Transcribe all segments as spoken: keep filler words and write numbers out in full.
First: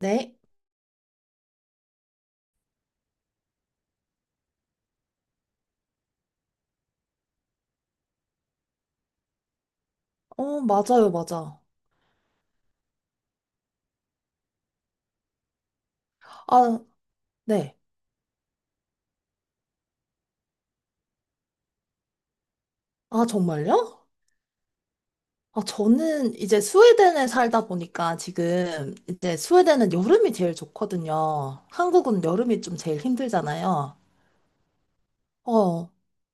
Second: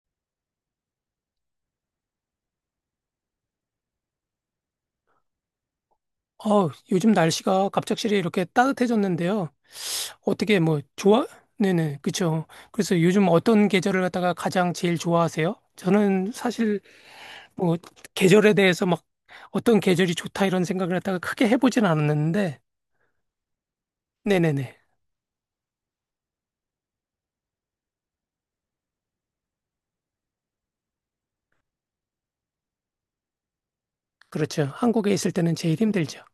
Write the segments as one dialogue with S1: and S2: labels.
S1: 네.
S2: 어, 요즘 날씨가 갑작스레 이렇게 따뜻해졌는데요. 어떻게
S1: 어,
S2: 뭐
S1: 맞아요,
S2: 좋아?
S1: 맞아.
S2: 네네, 그쵸. 그래서 요즘 어떤 계절을 갖다가 가장 제일 좋아하세요? 저는
S1: 아,
S2: 사실
S1: 네.
S2: 뭐 계절에 대해서 막 어떤 계절이 좋다 이런 생각을 갖다가 크게 해보진 않았는데,
S1: 아, 정말요?
S2: 네네네.
S1: 아, 저는 이제 스웨덴에 살다 보니까 지금 이제 스웨덴은 여름이 제일 좋거든요. 한국은 여름이 좀 제일 힘들잖아요.
S2: 그렇죠. 한국에 있을 때는 제일
S1: 어,
S2: 힘들죠.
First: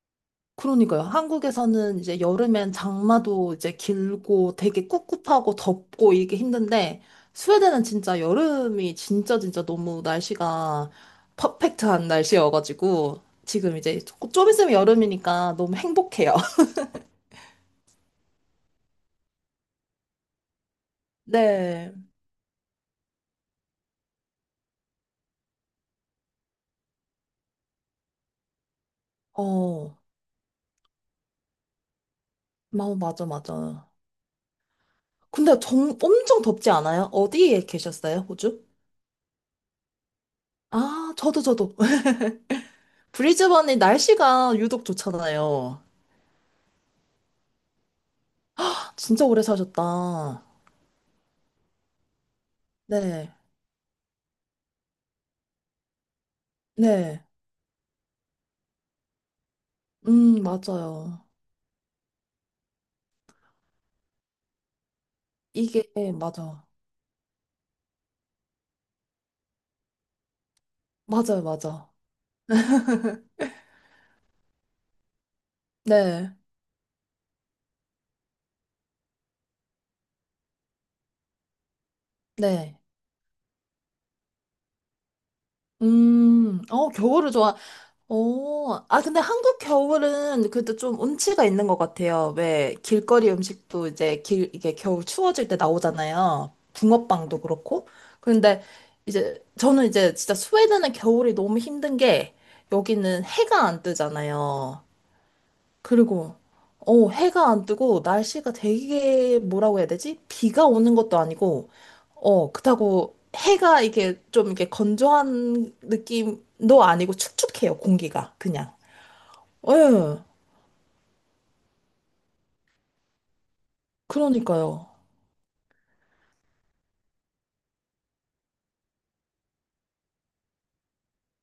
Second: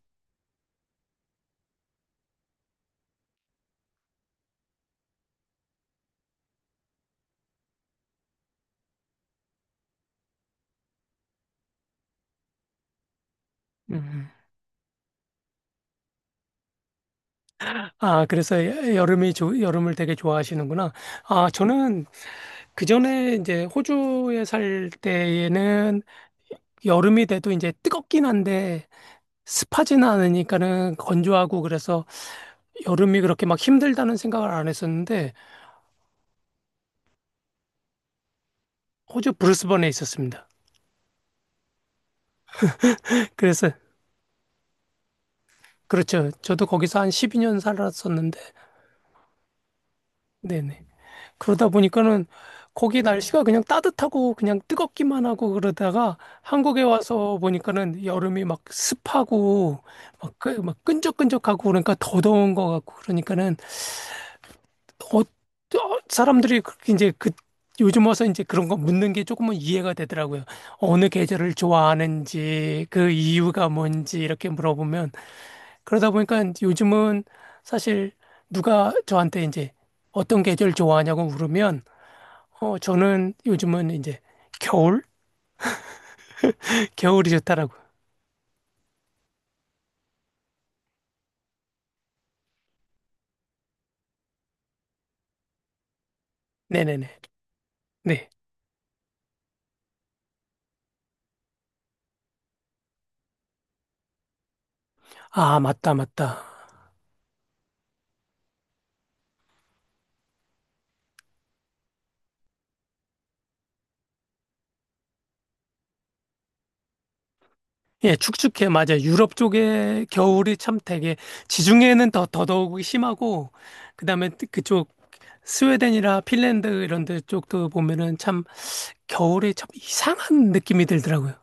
S1: 그러니까요. 한국에서는 이제 여름엔 장마도 이제 길고 되게 꿉꿉하고 덥고 이게 힘든데 스웨덴은 진짜 여름이 진짜 진짜 너무 날씨가 퍼펙트한 날씨여가지고 지금 이제 조-
S2: 음.
S1: 좀 있으면 여름이니까 너무 행복해요.
S2: 아, 그래서 여- 여름이 좋 여름을 되게 좋아하시는구나. 아,
S1: 네.
S2: 저는 그 전에 이제 호주에 살 때에는 여름이 돼도 이제 뜨겁긴 한데
S1: 어,
S2: 습하지는 않으니까는 건조하고 그래서
S1: 마-
S2: 여름이
S1: 맞아,
S2: 그렇게 막
S1: 맞아.
S2: 힘들다는 생각을 안 했었는데
S1: 근데 정, 엄청 덥지 않아요? 어디에 계셨어요, 호주?
S2: 호주 브리스번에 있었습니다.
S1: 아, 저도, 저도.
S2: 그래서
S1: 브리즈번이 날씨가 유독 좋잖아요.
S2: 그렇죠. 저도 거기서 한 십이 년 살았었는데
S1: 아, 진짜 오래 사셨다.
S2: 네네. 그러다 보니까는 거기
S1: 네,
S2: 날씨가 그냥 따뜻하고 그냥 뜨겁기만 하고 그러다가 한국에
S1: 네.
S2: 와서 보니까는 여름이 막 습하고 막,
S1: 음,
S2: 끈- 막
S1: 맞아요.
S2: 끈적끈적하고 그러니까 더 더운 것 같고 그러니까는 어,
S1: 이게,
S2: 어,
S1: 네,
S2: 사람들이
S1: 맞아.
S2: 그렇게 이제 그 요즘 와서 이제 그런 거 묻는 게 조금은 이해가 되더라고요. 어느
S1: 맞아요,
S2: 계절을
S1: 맞아.
S2: 좋아하는지 그 이유가 뭔지 이렇게 물어보면 그러다
S1: 네,
S2: 보니까 요즘은 사실 누가 저한테 이제 어떤 계절 좋아하냐고 물으면 어
S1: 네.
S2: 저는 요즘은 이제 겨울
S1: 음, 어,
S2: 겨울이
S1: 겨울을 좋아.
S2: 좋다라고.
S1: 어, 아, 근데 한국 겨울은 그래도 좀 운치가 있는 것 같아요. 왜, 길거리 음식도 이제 길, 이게 겨울 추워질 때 나오잖아요.
S2: 네네네.
S1: 붕어빵도 그렇고.
S2: 네.
S1: 그런데 이제, 저는 이제 진짜 스웨덴은 겨울이 너무 힘든 게, 여기는 해가 안 뜨잖아요.
S2: 아 맞다
S1: 그리고,
S2: 맞다.
S1: 어, 해가 안 뜨고, 날씨가 되게, 뭐라고 해야 되지? 비가 오는 것도 아니고, 어, 그렇다고 해가 이게 좀 이렇게 건조한 느낌도 아니고 축축해요,
S2: 예,
S1: 공기가.
S2: 축축해,
S1: 그냥.
S2: 맞아요. 유럽 쪽에
S1: 예,
S2: 겨울이 참 되게, 지중해는 더, 더더욱 심하고, 그 다음에
S1: 그러니까요.
S2: 그쪽 스웨덴이라 핀란드 이런 데 쪽도 보면은 참 겨울에 참 이상한 느낌이 들더라고요.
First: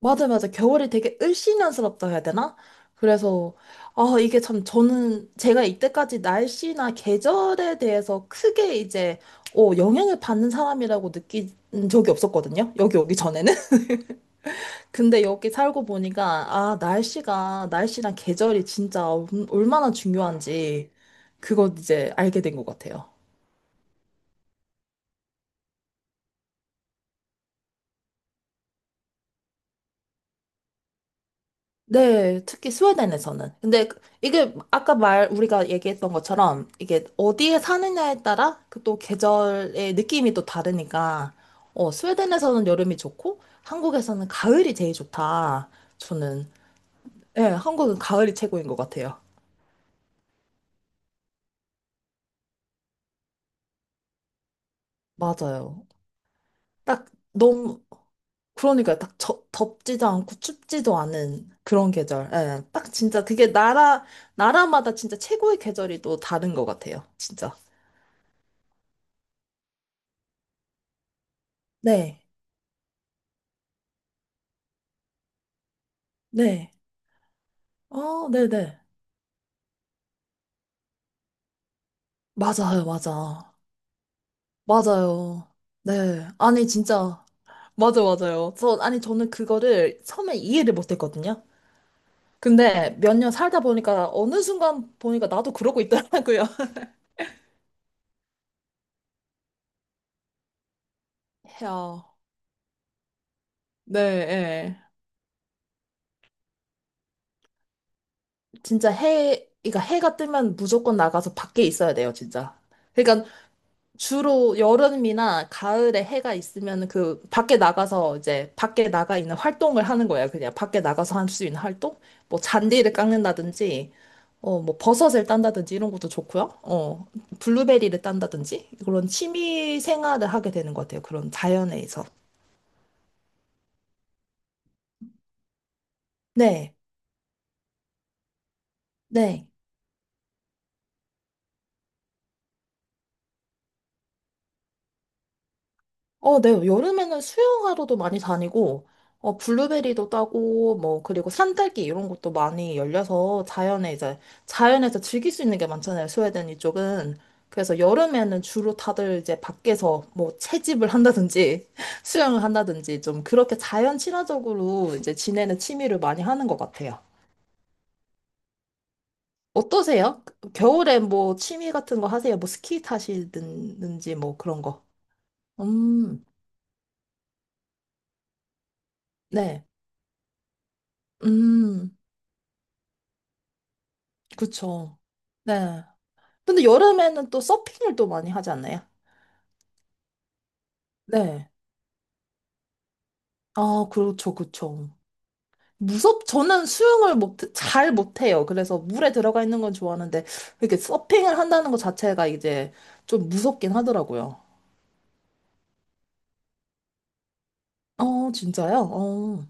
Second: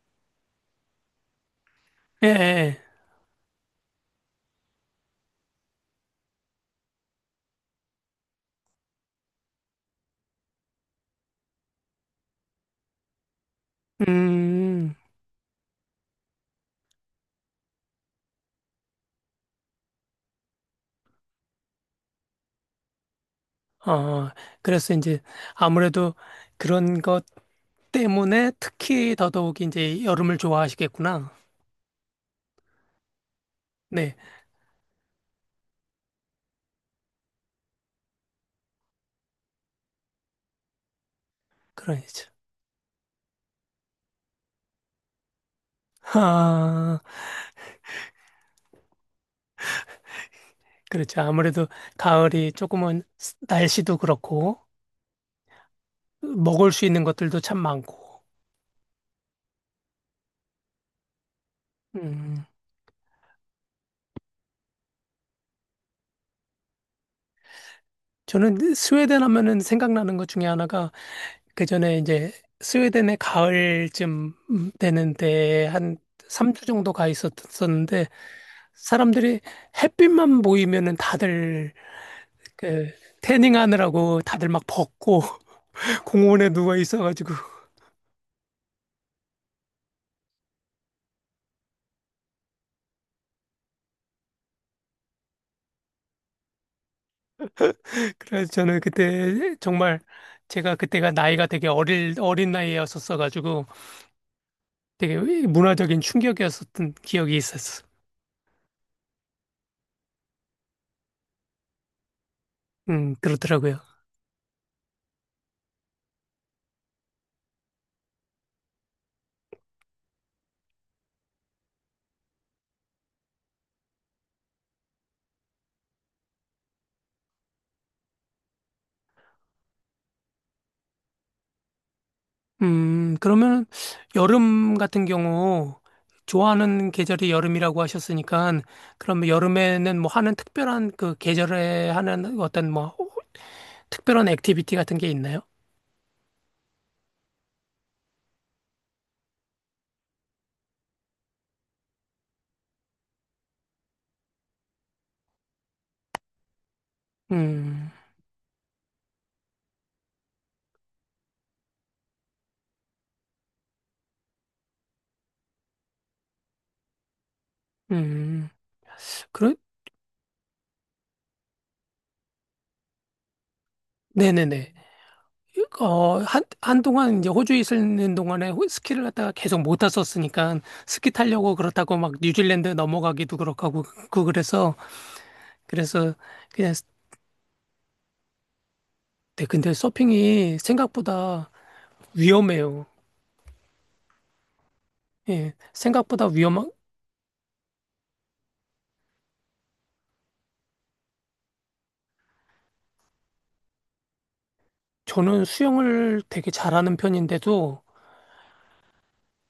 S1: 맞아, 맞아. 겨울이 되게 을씨년스럽다 해야
S2: 예, 예.
S1: 되나?
S2: 예.
S1: 그래서, 아, 이게 참 저는 제가 이때까지 날씨나 계절에 대해서 크게 이제, 어, 영향을 받는 사람이라고 느낀 적이 없었거든요. 여기 오기 전에는.
S2: 음,
S1: 근데 여기 살고 보니까, 아, 날씨가, 날씨랑 계절이 진짜 얼마나 중요한지, 그걸 이제 알게 된 것 같아요.
S2: 어, 그래서 이제 아무래도 그런 것 때문에 특히 더더욱 이제 여름을 좋아하시겠구나.
S1: 네, 특히 스웨덴에서는. 근데 그-
S2: 네,
S1: 이게 아까 말 우리가 얘기했던 것처럼 이게 어디에 사느냐에 따라 그 또 계절의 느낌이 또 다르니까 어,
S2: 그러죠.
S1: 스웨덴에서는 여름이 좋고 한국에서는 가을이 제일 좋다. 저는
S2: 아,
S1: 예, 한국은 가을이 최고인 것 같아요.
S2: 그렇죠. 아무래도 가을이 조금은 날씨도 그렇고,
S1: 맞아요.
S2: 먹을 수 있는
S1: 딱
S2: 것들도 참
S1: 너무
S2: 많고.
S1: 그러니까 딱 저, 덥지도 않고 춥지도 않은 그런 계절.
S2: 음.
S1: 예, 딱 진짜 그게 나라 나라마다 진짜 최고의 계절이 또 다른 것 같아요. 진짜.
S2: 저는 스웨덴 하면은 생각나는 것 중에 하나가 그 전에
S1: 네.
S2: 이제 스웨덴의 가을쯤 되는데 한 삼 주
S1: 네.
S2: 정도 가 있었었는데
S1: 아, 네네.
S2: 사람들이 햇빛만 보이면은 다들
S1: 맞아요,
S2: 그
S1: 맞아.
S2: 태닝하느라고 다들 막 벗고
S1: 맞아요. 네.
S2: 공원에
S1: 아니,
S2: 누워
S1: 진짜.
S2: 있어가지고
S1: 맞아, 맞아요. 저, 아니, 저는 그거를 처음에 이해를 못 했거든요. 근데 몇 년 살다 보니까 어느 순간 보니까 나도 그러고 있더라고요.
S2: 그래서 저는 그때 정말 제가 그때가 나이가 되게
S1: 해요.
S2: 어릴 어린 나이였었어가지고
S1: 네, 예.
S2: 되게 문화적인 충격이었었던 기억이 있었어.
S1: 진짜 해, 그러니까 해가 뜨면 무조건 나가서 밖에 있어야 돼요, 진짜.
S2: 음,
S1: 그러니까
S2: 그렇더라고요.
S1: 주로 여름이나 가을에 해가 있으면 그 밖에 나가서 이제 밖에 나가 있는 활동을 하는 거예요. 그냥 밖에 나가서 할 수 있는 활동? 뭐 잔디를 깎는다든지, 어, 뭐 버섯을 딴다든지 이런 것도 좋고요. 어, 블루베리를 딴다든지 그런 취미 생활을 하게 되는 것 같아요. 그런 자연에서.
S2: 음, 그러면 여름 같은 경우
S1: 네,
S2: 좋아하는 계절이 여름이라고 하셨으니까 그러면
S1: 네.
S2: 여름에는 뭐 하는 특별한 그 계절에 하는 어떤 뭐 특별한 액티비티 같은 게 있나요?
S1: 어, 네. 여름에는 수영하러도 많이 다니고, 어, 블루베리도 따고, 뭐, 그리고 산딸기 이런 것도 많이 열려서 자연에 이제, 자연에서 즐길 수 있는 게 많잖아요. 스웨덴 이쪽은. 그래서
S2: 음,
S1: 여름에는 주로 다들 이제 밖에서 뭐 채집을 한다든지 수영을 한다든지 좀 그렇게 자연 친화적으로 이제 지내는 취미를 많이 하는 것 같아요.
S2: 음, 그래?
S1: 어떠세요? 겨울에 뭐 취미 같은 거 하세요? 뭐 스키 타시든지 뭐 그런
S2: 네네네.
S1: 거.
S2: 어,
S1: 음,
S2: 한, 한동안 이제 호주에 있는 동안에 호- 스키를 갖다가 계속
S1: 네.
S2: 못 탔었으니까 스키 타려고 그렇다고
S1: 음.
S2: 막 뉴질랜드 넘어가기도 그렇고 하고 그 그래서
S1: 그쵸. 네.
S2: 그래서
S1: 근데
S2: 그냥
S1: 여름에는 또 서핑을 또 많이 하지 않나요?
S2: 네, 근데 서핑이 생각보다
S1: 네.
S2: 위험해요.
S1: 아, 그렇죠, 그렇죠.
S2: 예,
S1: 무섭,
S2: 생각보다
S1: 저는
S2: 위험한,
S1: 수영을 못, 잘 못해요. 그래서 물에 들어가 있는 건 좋아하는데, 이렇게 서핑을 한다는 것 자체가 이제 좀 무섭긴 하더라고요.
S2: 저는 수영을 되게 잘하는 편인데도
S1: 어, 진짜요? 어,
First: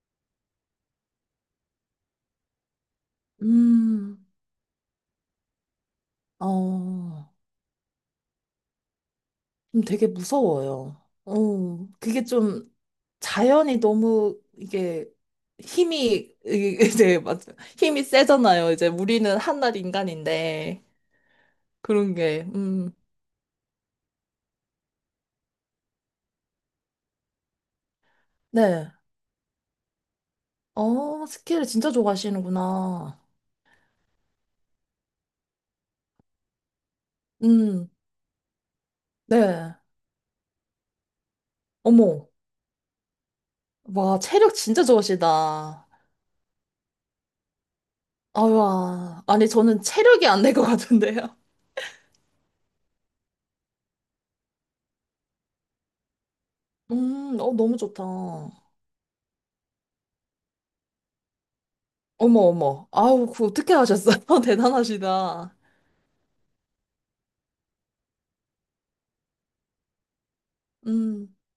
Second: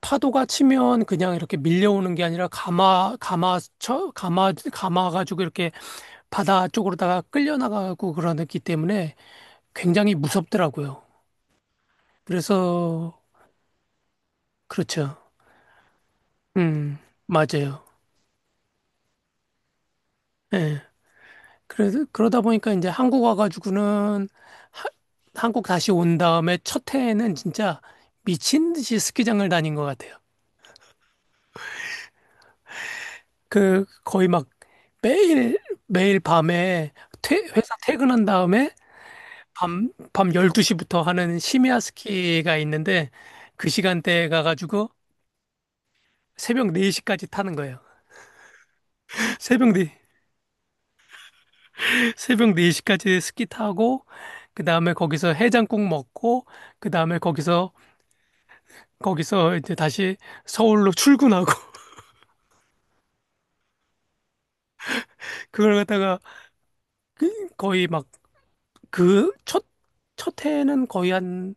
S2: 파도가 치면 그냥 이렇게 밀려오는 게 아니라 감아, 감아쳐,
S1: 음,
S2: 감아, 감아가지고 이렇게 바다 쪽으로다가
S1: 어,
S2: 끌려나가고 그러기 때문에
S1: 좀 되게
S2: 굉장히
S1: 무서워요.
S2: 무섭더라고요.
S1: 어, 그게 좀
S2: 그래서,
S1: 자연이 너무 이게
S2: 그렇죠.
S1: 힘이 이-
S2: 음,
S1: 제 맞
S2: 맞아요.
S1: 힘이 세잖아요. 이제 우리는 한낱
S2: 예.
S1: 인간인데
S2: 그래서
S1: 그런
S2: 그러다
S1: 게
S2: 보니까 이제
S1: 음.
S2: 한국 와가지고는 하- 한국 다시 온 다음에 첫 해에는 진짜 미친
S1: 네.
S2: 듯이 스키장을 다닌 것 같아요.
S1: 어, 스키를 진짜 좋아하시는구나.
S2: 그 거의 막 매일 매일 밤에 퇴- 회사
S1: 음.
S2: 퇴근한 다음에
S1: 네.
S2: 밤, 밤 열두 시부터 하는 심야
S1: 어머.
S2: 스키가 있는데 그
S1: 와,
S2: 시간대에
S1: 체력 진짜
S2: 가가지고
S1: 좋으시다. 아
S2: 새벽 네 시까지 타는 거예요.
S1: 와. 아니
S2: 새벽
S1: 저는
S2: 네
S1: 체력이 안 될 것 같은데요.
S2: 새벽 네 시까지 스키 타고 그 다음에 거기서 해장국 먹고 그 다음에
S1: 음, 어
S2: 거기서
S1: 너무 좋다. 어머
S2: 거기서 이제 다시 서울로 출근하고
S1: 어머. 아우, 그 어떻게 하셨어요? 대단하시다.
S2: 그걸 갖다가 그- 거의 막 그 첫, 첫 해에는 거의
S1: 음.
S2: 한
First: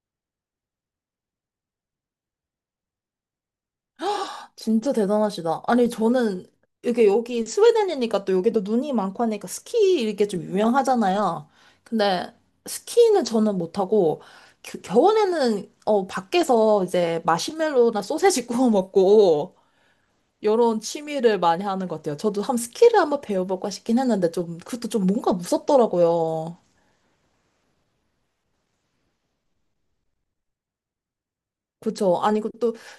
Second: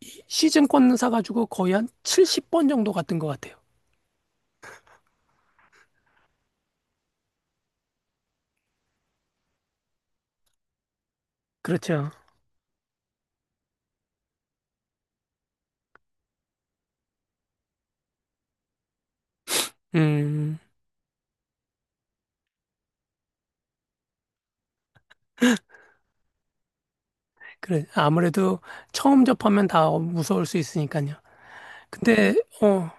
S2: 이- 시즌권 사가지고 거의 한 칠십 번 정도 갔던 것 같아요.
S1: 진짜 대단하시다. 아니, 저는 이게 여기 스웨덴이니까 또 여기도 눈이 많고 하니까 스키 이게 좀 유명하잖아요.
S2: 그렇죠.
S1: 근데 스키는 저는 못하고 겨- 겨울에는 어, 밖에서 이제 마시멜로나 소세지 구워 먹고
S2: 음,
S1: 이런 취미를 많이 하는 것 같아요. 저도 한 스키를 한번 배워볼까 싶긴 했는데 좀 그것도 좀 뭔가 무섭더라고요.
S2: 그래. 아무래도 처음 접하면 다 무서울 수 있으니까요.
S1: 그쵸.
S2: 근데,
S1: 아니, 그것도,
S2: 어,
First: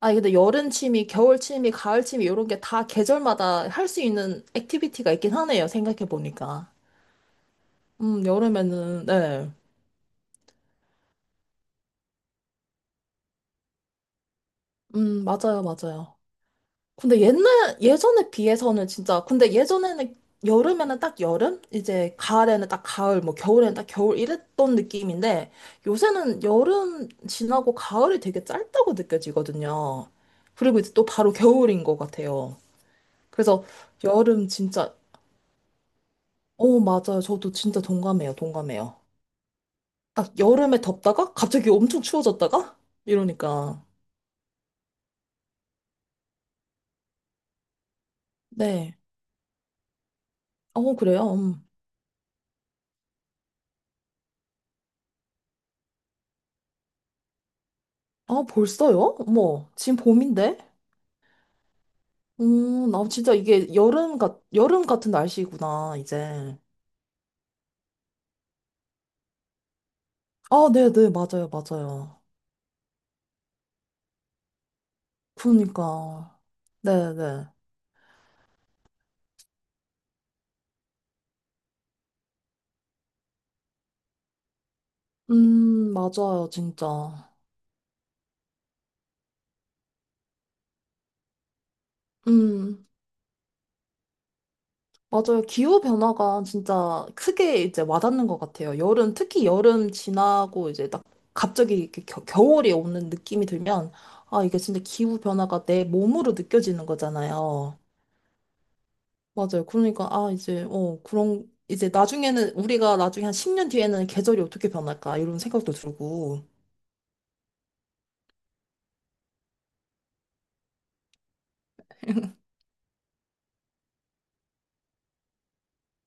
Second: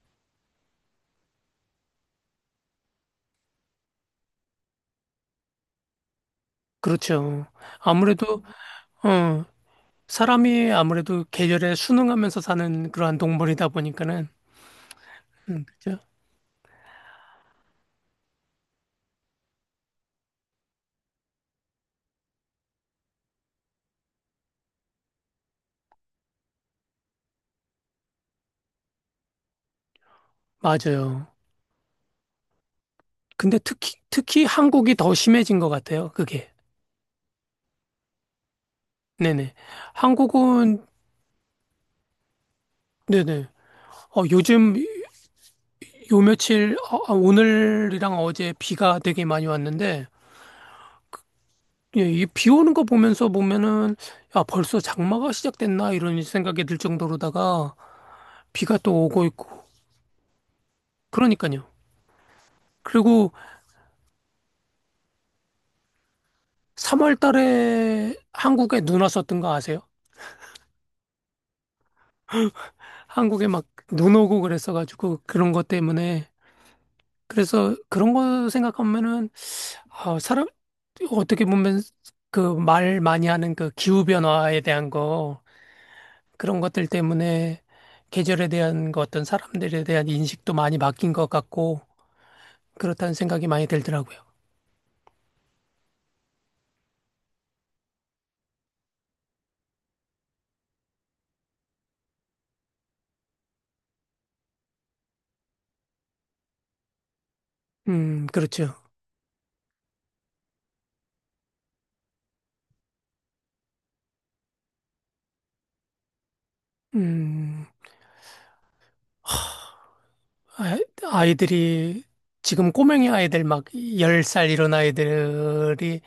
S1: 아니, 근데 여름 취미, 겨울 취미, 가을 취미, 이런 게 다 계절마다 할 수 있는 액티비티가 있긴 하네요. 생각해보니까.
S2: 그렇죠.
S1: 음,
S2: 아무래도,
S1: 여름에는,
S2: 어,
S1: 네.
S2: 사람이 아무래도 계절에 순응하면서 사는 그러한 동물이다 보니까는,
S1: 음, 맞아요,
S2: 음, 그죠?
S1: 맞아요. 근데 옛날, 예전에 비해서는 진짜, 근데 예전에는, 여름에는 딱 여름? 이제 가을에는 딱 가을, 뭐 겨울에는 딱 겨울 이랬던 느낌인데, 요새는 여름 지나고 가을이 되게 짧다고 느껴지거든요. 그리고 이제 또
S2: 맞아요.
S1: 바로 겨울인 것 같아요.
S2: 근데
S1: 그래서
S2: 특히, 특히
S1: 여름
S2: 한국이
S1: 진짜,
S2: 더 심해진 것 같아요, 그게.
S1: 어, 맞아요. 저도 진짜 동감해요, 동감해요.
S2: 네네.
S1: 딱 여름에
S2: 한국은,
S1: 덥다가 갑자기 엄청 추워졌다가?
S2: 네네.
S1: 이러니까.
S2: 어, 요즘, 요 며칠, 어, 아, 오늘이랑 어제
S1: 네.
S2: 비가 되게 많이 왔는데,
S1: 어, 그래요. 음.
S2: 예, 이비 오는 거 보면서 보면은, 야, 벌써 장마가 시작됐나? 이런 생각이 들 정도로다가,
S1: 아,
S2: 비가 또
S1: 벌써요?
S2: 오고 있고.
S1: 어머, 지금 봄인데?
S2: 그러니까요.
S1: 음, 나
S2: 그리고
S1: 진짜 이게 여름 같, 여름 같은 날씨구나, 이제.
S2: 삼월 달에 한국에 눈 왔었던 거 아세요?
S1: 아, 네네, 맞아요, 맞아요.
S2: 한국에 막 눈 오고 그랬어가지고, 그런 것 때문에.
S1: 그러니까. 네네.
S2: 그래서 그런 거 생각하면은, 아, 사람, 어떻게 보면 그 말 많이 하는 그 기후변화에 대한 거,
S1: 음, 맞아요,
S2: 그런 것들
S1: 진짜.
S2: 때문에 계절에 대한 거 어떤 사람들에 대한 인식도 많이 바뀐 것 같고,
S1: 음,
S2: 그렇다는 생각이 많이 들더라고요.
S1: 맞아요. 기후변화가 진짜 크게 이제 와닿는 것 같아요. 여름, 특히 여름 지나고 이제 딱 갑자기 이렇게 겨, 겨울이 오는 느낌이 들면, 아, 이게 진짜 기후변화가 내 몸으로 느껴지는 거잖아요.
S2: 음, 그렇죠.
S1: 맞아요. 그러니까, 아, 이제, 어, 그런, 이제 나중에는, 우리가 나중에 한 십 년 뒤에는 계절이 어떻게 변할까, 이런 생각도 들고.
S2: 음, 아- 아이들이, 지금 꼬맹이 아이들 막 열 살 이런 아이들이,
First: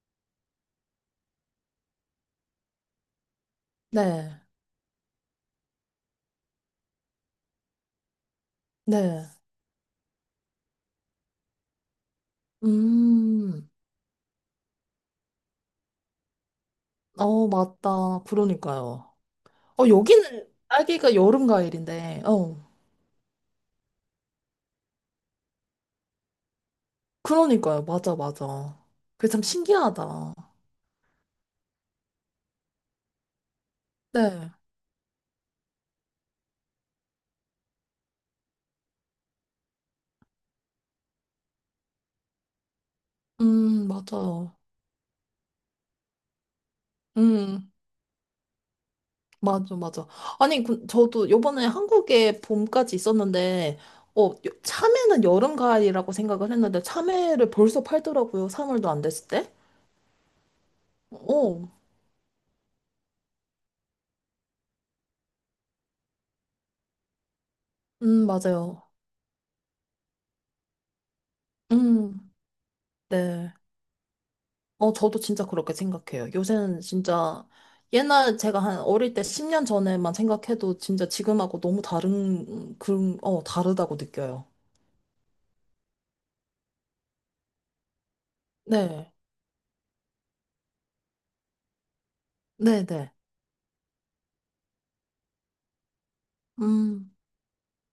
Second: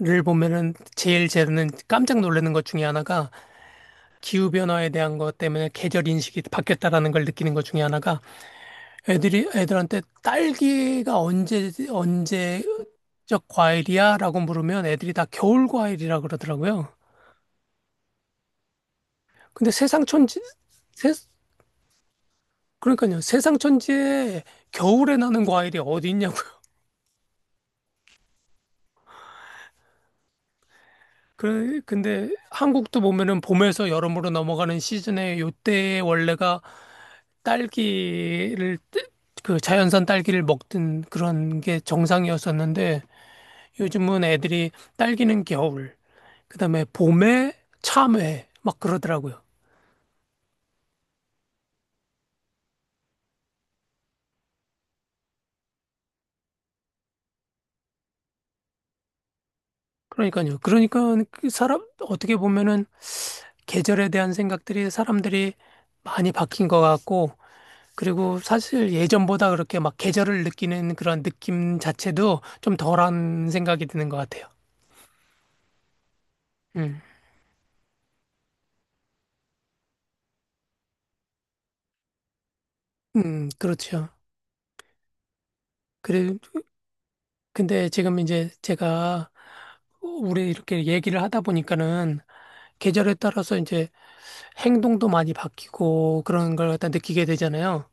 S2: 를 보면은 제일 저는 깜짝 놀라는 것 중에 하나가
S1: 네,
S2: 기후변화에 대한 것 때문에 계절 인식이 바뀌었다라는 걸 느끼는 것 중에 하나가
S1: 네.
S2: 애들이 애들한테 딸기가 언제 언제 적
S1: 음,
S2: 과일이야라고 물으면 애들이 다 겨울 과일이라 그러더라고요.
S1: 어, 맞다. 그러니까요.
S2: 근데
S1: 어,
S2: 세상 천지
S1: 여기는
S2: 세,
S1: 딸기가 여름 과일인데, 어,
S2: 그러니까요. 세상 천지에 겨울에 나는 과일이 어디 있냐고.
S1: 그러니까요. 맞아, 맞아. 그게 참 신기하다.
S2: 그 근데 한국도 보면은 봄에서 여름으로
S1: 네,
S2: 넘어가는 시즌에 요때 원래가 딸기를 뜨- 그 자연산 딸기를 먹던 그런 게 정상이었었는데
S1: 음,
S2: 요즘은
S1: 맞아요.
S2: 애들이 딸기는 겨울 그다음에 봄에
S1: 음.
S2: 참외 막 그러더라고요.
S1: 맞아, 맞아. 아니, 그, 저도 요번에 한국에 봄까지 있었는데, 어, 요- 참외는 여름, 가을이라고 생각을 했는데, 참외를 벌써 팔더라고요. 삼 월도 안 됐을 때.
S2: 그러니까요. 그러니까 그
S1: 어,
S2: 사람 어떻게 보면은 계절에 대한 생각들이 사람들이 많이 바뀐 것 같고
S1: 음,
S2: 그리고
S1: 맞아요.
S2: 사실 예전보다 그렇게 막 계절을 느끼는 그런 느낌
S1: 음,
S2: 자체도 좀 덜한
S1: 네.
S2: 생각이 드는 것 같아요.
S1: 어, 저도 진짜 그렇게 생각해요. 요새는
S2: 음,
S1: 진짜, 옛날 제가 한 어릴 때 십 년 전에만 생각해도 진짜 지금하고 너무 다른, 그런, 어,
S2: 음,
S1: 다르다고
S2: 그렇죠.
S1: 느껴요.
S2: 그래, 근데 지금 이제
S1: 네,
S2: 제가 우리 이렇게 얘기를 하다 보니까는
S1: 네, 네.
S2: 계절에 따라서 이제 행동도 많이 바뀌고 그런 걸 갖다
S1: 음,
S2: 느끼게 되잖아요.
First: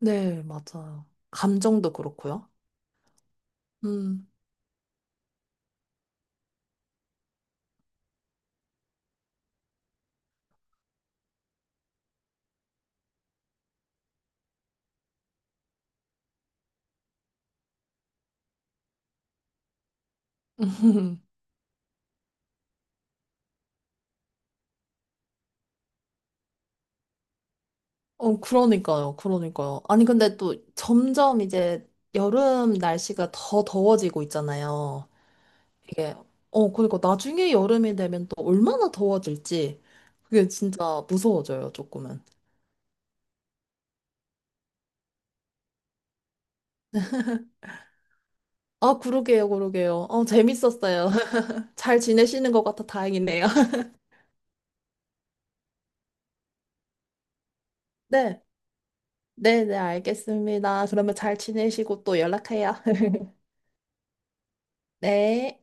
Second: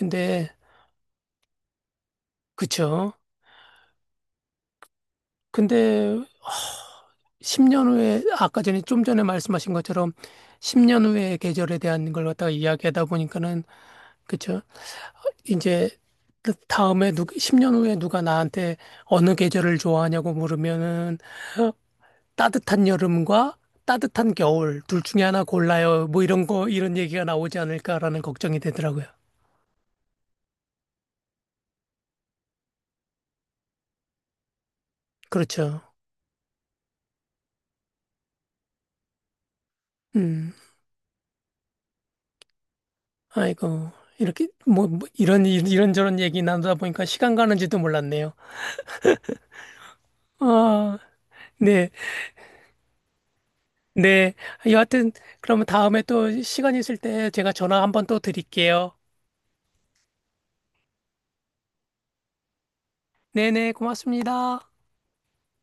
S1: 네, 맞아요. 감정도 그렇고요.
S2: 그쵸?
S1: 음.
S2: 근데 십 년 후에 아까 전에 좀 전에 말씀하신 것처럼 십 년 후의 계절에 대한 걸 갖다가 이야기하다 보니까는 그쵸? 이제 그 다음에 누 십 년 후에 누가 나한테 어느 계절을 좋아하냐고 물으면은 따뜻한 여름과 따뜻한 겨울 둘 중에 하나 골라요. 뭐 이런 거 이런 얘기가 나오지 않을까라는
S1: 어,
S2: 걱정이 되더라고요.
S1: 그러니까요, 그러니까요. 아니, 근데 또 점점 이제 여름 날씨가 더 더워지고 있잖아요.
S2: 그렇죠.
S1: 이게, 어, 그러니까 나중에 여름이 되면 또 얼마나 더워질지 그게
S2: 음.
S1: 진짜 무서워져요, 조금은.
S2: 아이고. 이렇게 뭐, 뭐 이런 이- 이런저런 얘기 나누다 보니까 시간 가는지도 몰랐네요.
S1: 아, 그러게요, 그러게요. 어,
S2: 아,
S1: 재밌었어요.
S2: 네,
S1: 잘 지내시는 것 같아 다행이네요.
S2: 네. 여하튼, 그러면 다음에 또 시간 있을 때 제가 전화 한번 또
S1: 네,
S2: 드릴게요.
S1: 네, 네, 알겠습니다. 그러면 잘 지내시고 또 연락해요.
S2: 네네, 고맙습니다.
S1: 네.